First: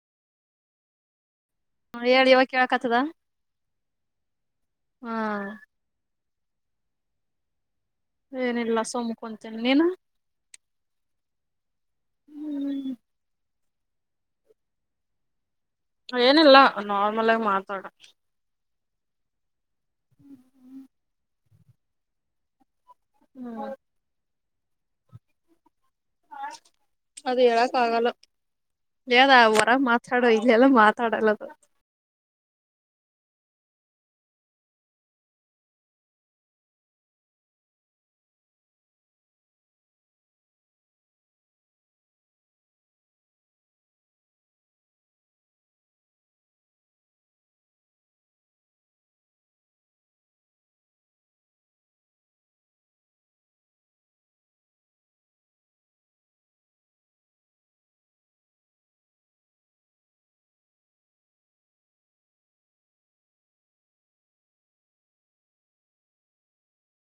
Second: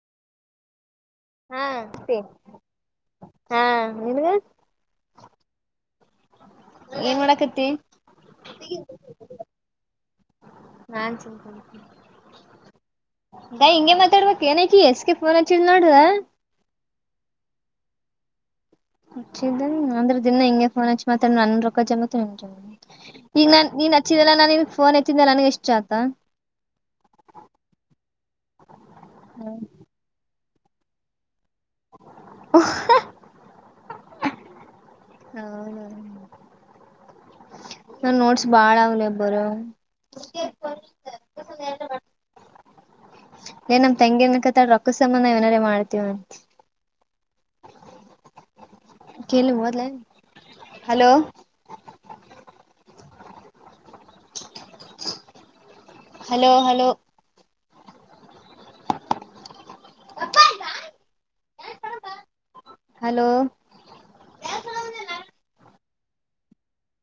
ಹಾ ಹ್ಮ್ ಹೇಳ ಇವಾಗ ಕೇಳಕ್ತದ ಹಾ ನಿನ್ಗ ಹಾ. ಏನ್ ಮಾಡಾಕತ್ತಿ. ಏನಿಲ್ಲ ಸುಮ ಕುಂತಿನಿ ನೀನ. ನಾನ್ ಸುಮ್ ಕುಂತಿನಿ. ಹ್ಮ್ ದಾ ಹಿಂಗೆ ಮಾತಾಡ್ಬೇಕು ಏನ ಇಕಿ ಎಸ್ತಿ ಫೋನ್ ಹಚ್ಚಿಲ್ ನೋಡ್ ಆ ಏನಿಲ್ಲ ನಾರ್ಮಲ್ ಆಗ ಮಾತಾಡ. ಹಚ್ಚಿದ ಅಂದ್ರ ದಿನ್ನ ಹಿಂಗೆ ಫೋನ್ ಹಚ್ಚಿ ಮಾತಡ್ ನನ್ನ ರೊಕ್ಕ ಜಮತ್ [unintelligible] ಈಗ ಹ್ಮ್ ನನ್ ನೀನ್ ಹ ಹೆಚ್ಚಿದಲ್ಲ ನಾ ನೀನ್ ಫೋನ್ ಎತ್ತಿದ್ದಲ್ಲ ನನಗ ಎಷ್ಟ ಆತಾ ಅದು ಹೇಳಕ ಆಗಲ ಹೇಳ್ದ ಹೊರಗ ಮಾತ್ ಚಡ ಇಲ್ಲೆಲ್ಲ ಮಾತಾಡಲ್ಲದು. ಹ ಹೌದ. ನನ್ ನೋಟ್ಸ್ ಬಾಳ್ ಆವ್ ಲೆ ಬರ್ಯವ. ಏ ನಮ್ ತಂಗಿ ಎನ್ ಅನುಕತಳ ರೊಕ್ಕದ ಸಂಬಂದ ನಾವ ಏನರೆ ಮಾಡ್ತೀವಂತ. ಕೇಳು ಹೊದ್ಲೇ ಹಲೋ. Hello hello [unintelligible] hello